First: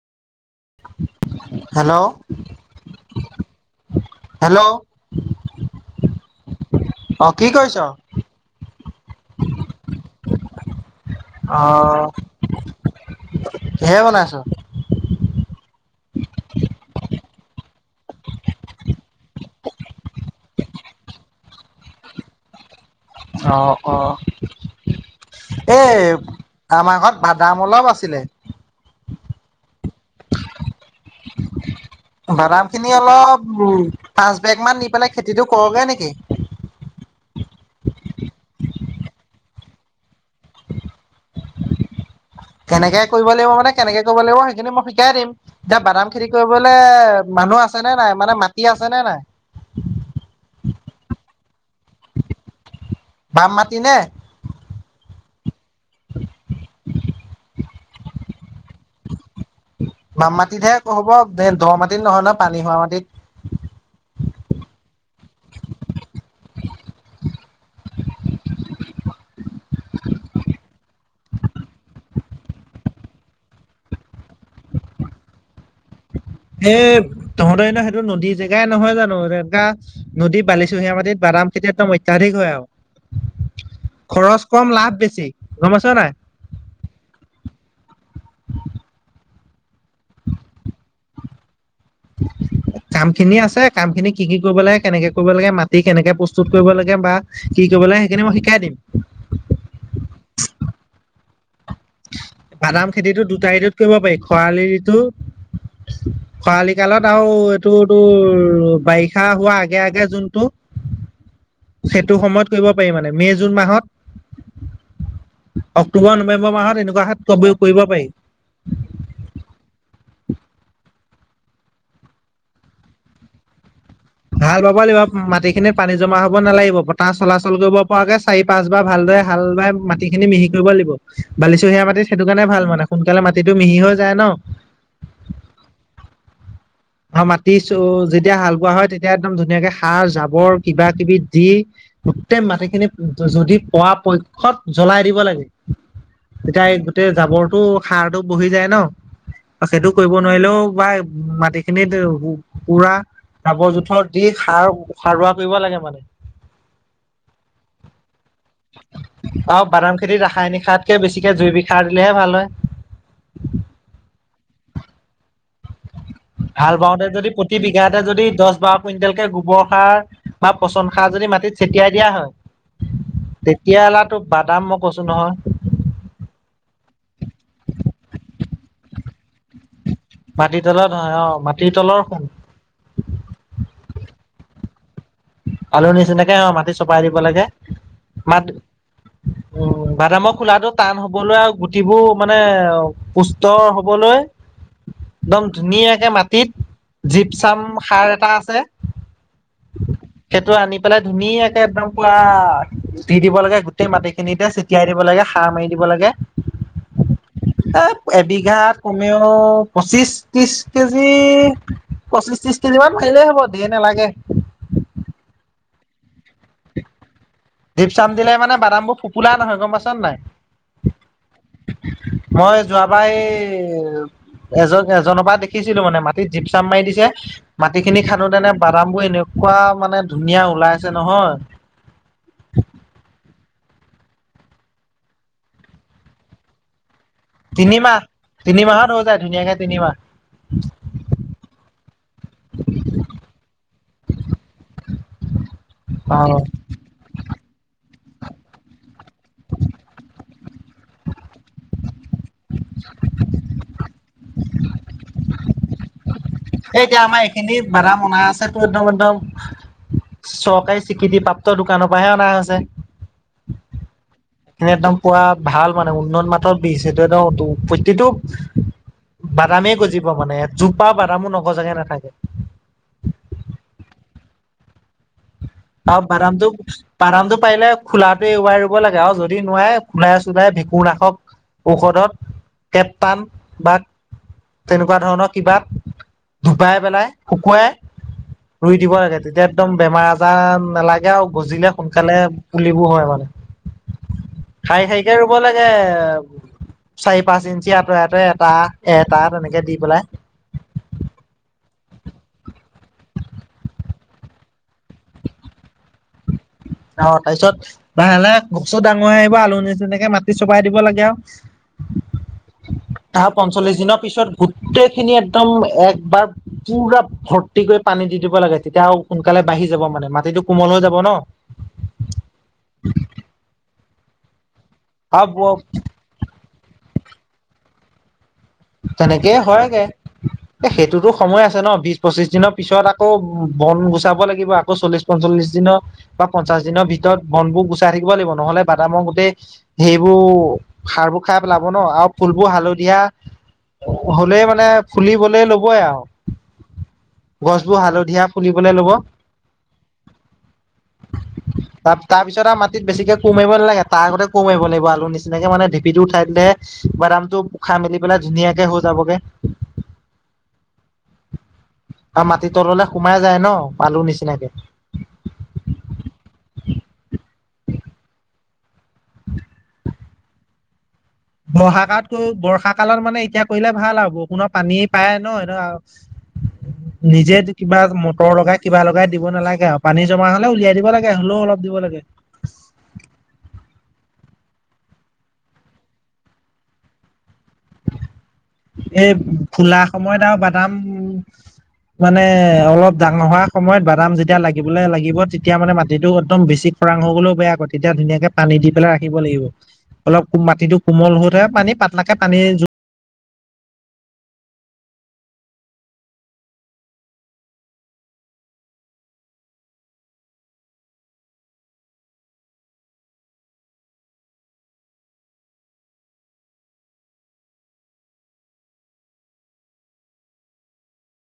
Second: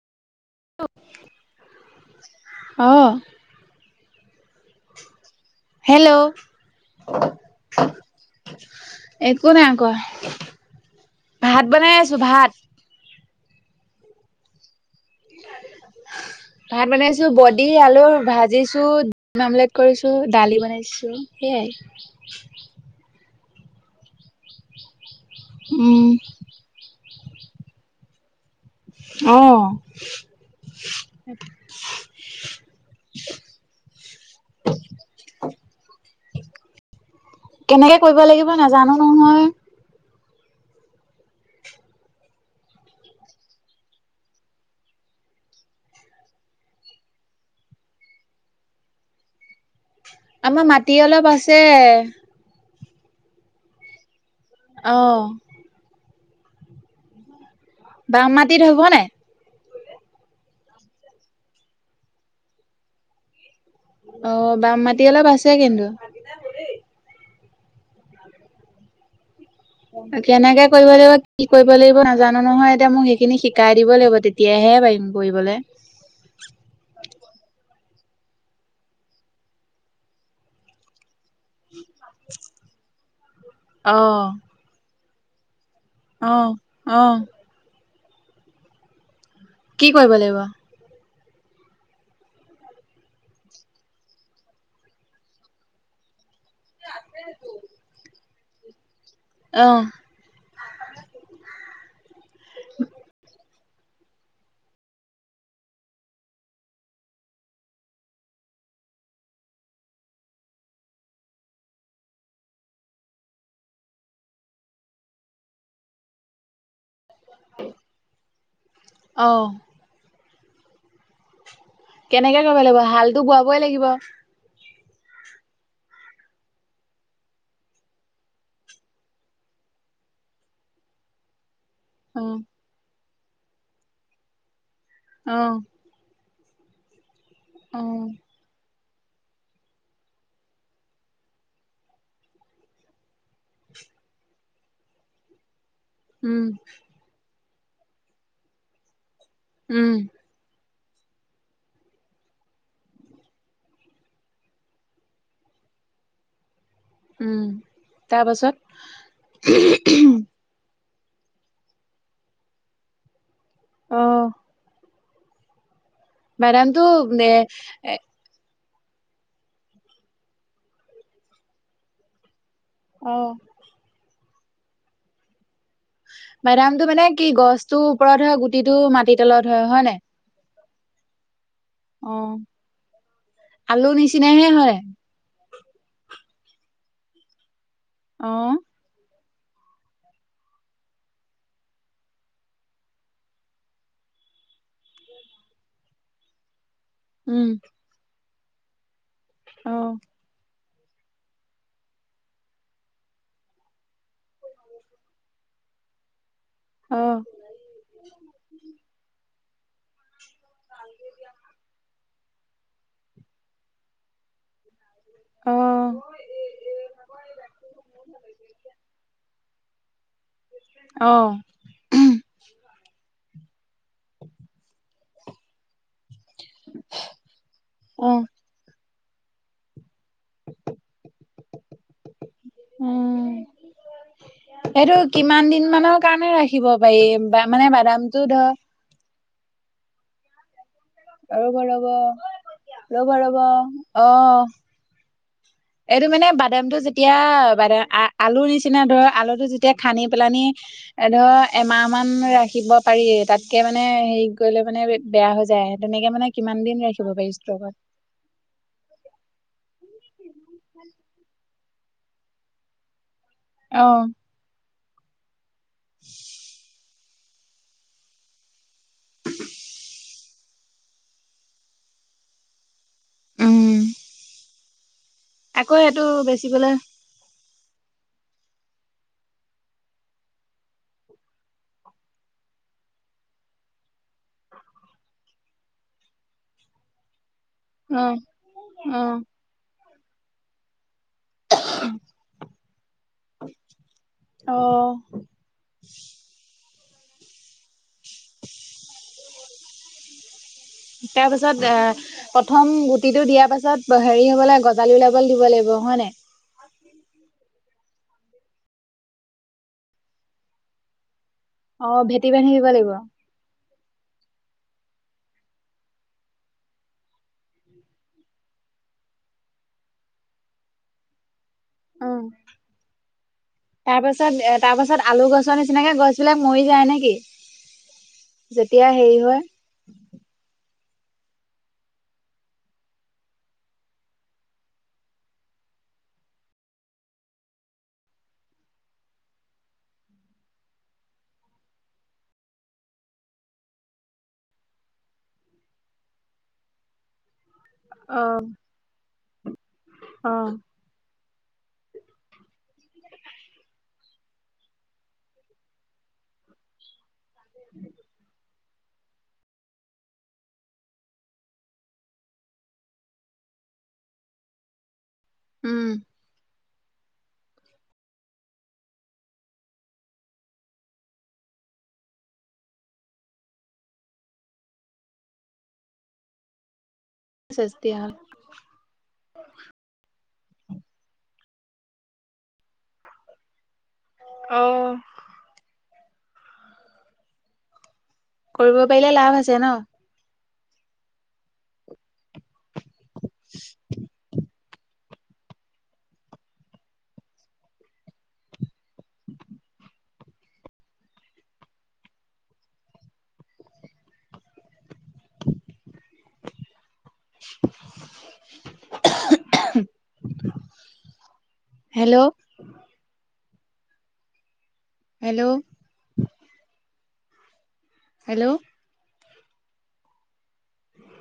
Hello! অ', hello! Hello! একো নাই কোৱা। ভাত বনাই অঁ, আছো ভাত। কিহে বনাইছ? ভাত বনাইছো, বডি আলুৰ ভাজিছো, অমলেট কৰিছো, দালি বনাইছো। সেয়াই। অঁ, অ এ। উম, আমাৰ ঘৰত বাদাম অলপ আছিলে। অঁ। [inaudible] বাদাম খিনি অলপ উ, পাঁচ বেগ মান দি পেলাই খেতিটো কৰোগে নেকি? কেনেকে কৰিব লাগিব নাজানো নহয়। কেনেকে কৰিব লাগিব, মানে কেনেকে কৰিব লাগিব, সেইখিনি মই শিকাই দিম। এতিয়া বাদাম খেতি কৰিবলৈ মানুহ আছেনে নাই? মানে মাটি আছেনে নাই? আমাৰ মাটি অলপ আছে। বাম মাাটতি নে? অঁ। বাম মাটিত হ'ব নাই। মাম মাটিতহে হ'ব এ দ মাটিত নহয় নহয়, পানী হোৱা মাটিত। অ বাম মাটি অলপ আছে কিন্তু। কেনেকে কৰিব লাগিব কি কৰিব লাগিব নাজানো নহয়, এতিয়া মোক সেইখিনি শিকাই দিব লাগিব তেতিয়া। তেতিয়াহে পাৰিম কৰিবলৈ। এ, তহঁতৰ এ, সেইটো নদী জেগাই নহয় জানো, এনেকা নদী বালিচুহিয়া মাটিত বাদাম। তেতিয়াদম অত্যাধিক হয় আৰু, অ', খৰচ কম লাভ বেছি, গমাইছো নাই। অঁ, অ। কি কৰিব লাগিব? কাম খিনি আছে, কাম খিনি কি, কি কৰিব লাগে, কেনেকে কৰিব লাগে মা। সেই, কেনেকে প্ৰস্তুত কৰিব লাগে, বা কি কৰিব লাগে সেইখিনি মই শিকাই দিম। অঁ। বাদাম খেতিটো দুটা, ঋতুত কৰিব পাৰি, খৰালি ঋতু। খৰালি কালত আৰু এইটো তোৰ বাৰিষা হোৱা আগে, আগে যোনটো। সেইটো সময়ত কৰিব পাৰি মানে মে', জুন মাহত। অক্টোবৰ, নৱেম্বৰ মাহত এনেকুৱা খাক কৰিব পাৰি। অঁ। কেনেকে কৰিব লাগিব? হালটো বোৱাবই লাগিব! হাল বাব লাগিব মাটি খিনিৰ পানী জমা হব নালাগিব, বতাহ চলাচল কৰিব পৰাকে। চাৰি, পাঁচ বাৰ ভালদৰে হাল বাই মাটি খিনি, মিহি কৰিব লাগিব বালিচুহিয়া মাটিত। অ সেইটো কাৰণে ভাল মানে সোনকালে মাটিটো মিহি হৈ যায় ন। অঁ। অঁ, মাতিছো অ যেতিয়া হাল বোৱা হয়, তেতিয়া একদম ধুনীয়াকে সাৰ জাবৰ কিবা, কিবি দি। গোটেই মাটিখিনি যদি পোৱা পক্ষত জ্বলাই দিব লাগে। উম এতিয়া এই গোটেই জাবৰটো সাৰটো বহি যায় ন, সেইটো উম কৰিব। নোৱাৰিলেও বা মাটি। খিনিত পুৰা জাবৰ জোথৰ দি সাৰ সাৰুৱা কৰিব লাগে মানে। উম তাৰপাছত অঁ, বাদাম খেতি ৰাসায়নিক সাৰ। কে বেছিকে জৈৱিক সাৰ, দিলেহে ভাল হয়। অঁ। ভাল বাদামটো পাওঁতে, যদি এ প্ৰতি এ বিঘাতে যদি দহ বাৰ কুইণ্টেল কে গোবৰ সাৰ বা পচন সাৰ যদি মাটিত ছটিয়াই দিয়া হয়। অঁ। তেতিয়া হালাতো বাদাম মই কৈছো নহয় বাডামটো মানে কি গছটোৰ ওপৰত হয় গুটিটো মাটিৰ তলত হয়, হয় নাই। মাটি তলত হয় অ, মাত অঁ, আলু নিচিনাহে হয়। আলুৰ নিচিনাকে হয়, মাটি চপাই দিব লাগে অ মাট উম, বাদামৰ খোলাটো টান হবলৈ আৰু গুটিবোৰ মানে অ পুষ্ট হবলৈ, দম ধুনীয়াকে মাটিত জীপ উম চাম সাৰ এটা আছে। অ। সেইটো আনি পেলাই ধুনীয়াকে একদম পুৰা দি দিব লাগে গোটেই মাটিখিনিতে ছটিয়াই দিব লাগে সাৰ মাৰি দিব লাগে। অ। এ এবিঘাত কমেও পঁচিশ ত্ৰিশ কেজি। পঁচিশ ত্ৰিশ কেজি মান পাৰিলেই হ'ব দে নেলাগে। অঁ। দীপচাম দিলে মানে বাদাম বোৰ ফোপোলা নহয় গম পাইচ নাই। অ। মই যোৱাবাৰ এই এজন এজনৰ পৰা দেখিছিলো মানে মা টিত জীপ চাপ মাৰি দিছে মাটি খিনি অ খান্দোতেনে বাদাম বোৰ এনেকুৱা মানে ধুনীয়া ওলাইছে নহয়। উম। সেইটো কিমান দিন মানৰ কাৰণে ৰাখিব পাৰি। বা মানে তিনিমাহ বাদামটো ধৰ তিনিমাহত হৈ যায় ধুনীয়াকে তিনিমাহ। ৰব ৰব, ৰ'ব ৰব অ। [unintelligible] এইটো মানে অ বাদামটো যেতিয়া বাদাম আলুৰ নিচিনা ধৰ আলুটো যেতিয়া খান্দি পেলানি এ ধৰ এমাহ মান ৰা শিকিব পাৰিয়ে তাতকৈ মানে হেৰি কৰিলে মানে বেয়া হৈ যায় তেনেকে মানে কিমান এই দিন এতিয়া ৰাখিব আমাৰ পাৰি এইখিনি ষ্ট্ৰকত। বাদাম অনা আছেতো একদম একদম চৰকাৰী স্বীকৃতিপ্ৰাপ্ত দোকানৰ পৰাহে অনা হৈছে। অ। [inaudible] একদম পৰা ভাল মানে উন্নত মাতৰ বিজ সেইটো একদম প্ৰত্যটো। বাদামেই গজিব মানে এজোপা বাদামো নগজাকে নাথাকে। উম আকৌ আও সেইটো বাদামটো। বেচিবলৈ বাদামটো পাৰিলে খোলাটোৱে ওৱাই ৰুব লাগে আৰু যদি নোৱাৰে খোলাই চুলাই ভেকু ৰাখক। ঔষধত কেপ্তান বাট। তেনেকুৱা ধৰণৰ কিবা ধুপাই পেলাই শুকুৱাই। অ ৰুই দিব অ লাগে তেতিয়া একদম বেমাৰ আজাৰ নালাগে আও। বুজিলে সোনকালে পুলিবোৰ হয় মানে অ খাই শাৰীকে ৰু ব লাগে চাৰি পাঁচ ইঞ্চি আঁতৰে আঁটৰে এটা এটা তেনেকে দি পেলাই। তাৰ পিছত আ প্ৰথম গুটিটো দিয়াৰ পাছত হেৰি হব লাগে গজালি ওলাবলৈ দিব লাগিব হয় নাই। অ তাৰপিছত লাহে লাহে কচু ডাঙৰ হৈ আহিব আলু নিনেকে মাটি চপাই দিব লাগে আৰু অ ভেটি বান্ধি দিব লাগিব। তাহ পঞ্চল্লিশ দিনৰ পিছত গোটেইখিনি একদম একবাৰ পুৰা ভৰ্তি কৰি পানী দি দিব লাগে তেতিয়া সোনকালে বাঢ়ি যাব মানে মাটিটো কোমল হৈ যাব ন। অ [unintelligible] তাৰ পাছত এ তাৰ পাছত আলু আৰু গছৰ নিচিনাকে গছবিলাক মৰি যায় নেকি? যেতিয়া হেৰি তেনেকেই হয় হয়গে এ সেইটোতো সময় আছে ন বিশ পঁচিশ দিনৰ পিছত আকৌ বন গুচাব লাগিব আকৌ চল্লিশ পঞ্চল্লিশ দিনৰ বা পঞ্চাশ দিনৰ ভিতৰত বনবোৰ গুচাই থাকিব লাগিব নহ'লে বাদাম গোটেই সেইবোৰ সাৰবোৰ খাই পেলাব ন আৰু ফুলবোৰ হালধীয়া হ'লেই মানে ফুলিবলে লবই আৰু গছবোৰ হালধীয়া অ ফুলিবলৈ ল'ব। তাৰ, অ তাৰপিছত আৰু মাটিত বেছিকে কোৰ মাৰিব নালাগে, তাৰ আগতেই কোৰ মাৰিব লাগিব, আলু নিচিনাকে মানে ভেটিটো উঠাই দিলেহে বাদামটো খাই মেলি পেলাই ধুনীয়াকে হৈ যাবগে। আৰু মাটি তললে সোমাই যায় ন, আলু নিচিনাকে। উম। মহাকাতকৈ বৰ্ষাকালত মানে এতিয়া কৰিলে ভাল আৰু, বৰষুণৰ পানী পায় ন নিজেই চেচ কিবা দিয়া হ'ল মটৰ লগাই কিবা লগাই দিব নালাগে আৰু, পানী জমা হ'লে উলিয়াই দিব লাগে, হ'লেও অলপ দিব লাগে। অহ। কৰিব পাৰিলে এই লাভ আছে ন ফুলা সময়ত আৰু বাদাম মানে অলপ দাঙৰ হোৱা সময়ত বাদাম যেতিয়া লাগিবলৈ লাগিব তেতিয়া তেতিয়া মানে মাটিটো একদম বেছি খৰাং হৈ গ'লেও বেয়া আকৌ, তেতিয়া ধুনীয়াকে পানী দি পেলাই ৰাখিব লাগিব। অলপ মাটিটো কোমল হওঁতে পানী পাতলকে পানী [unintelligible] হেল্ল' হেল্ল' হেল্ল'।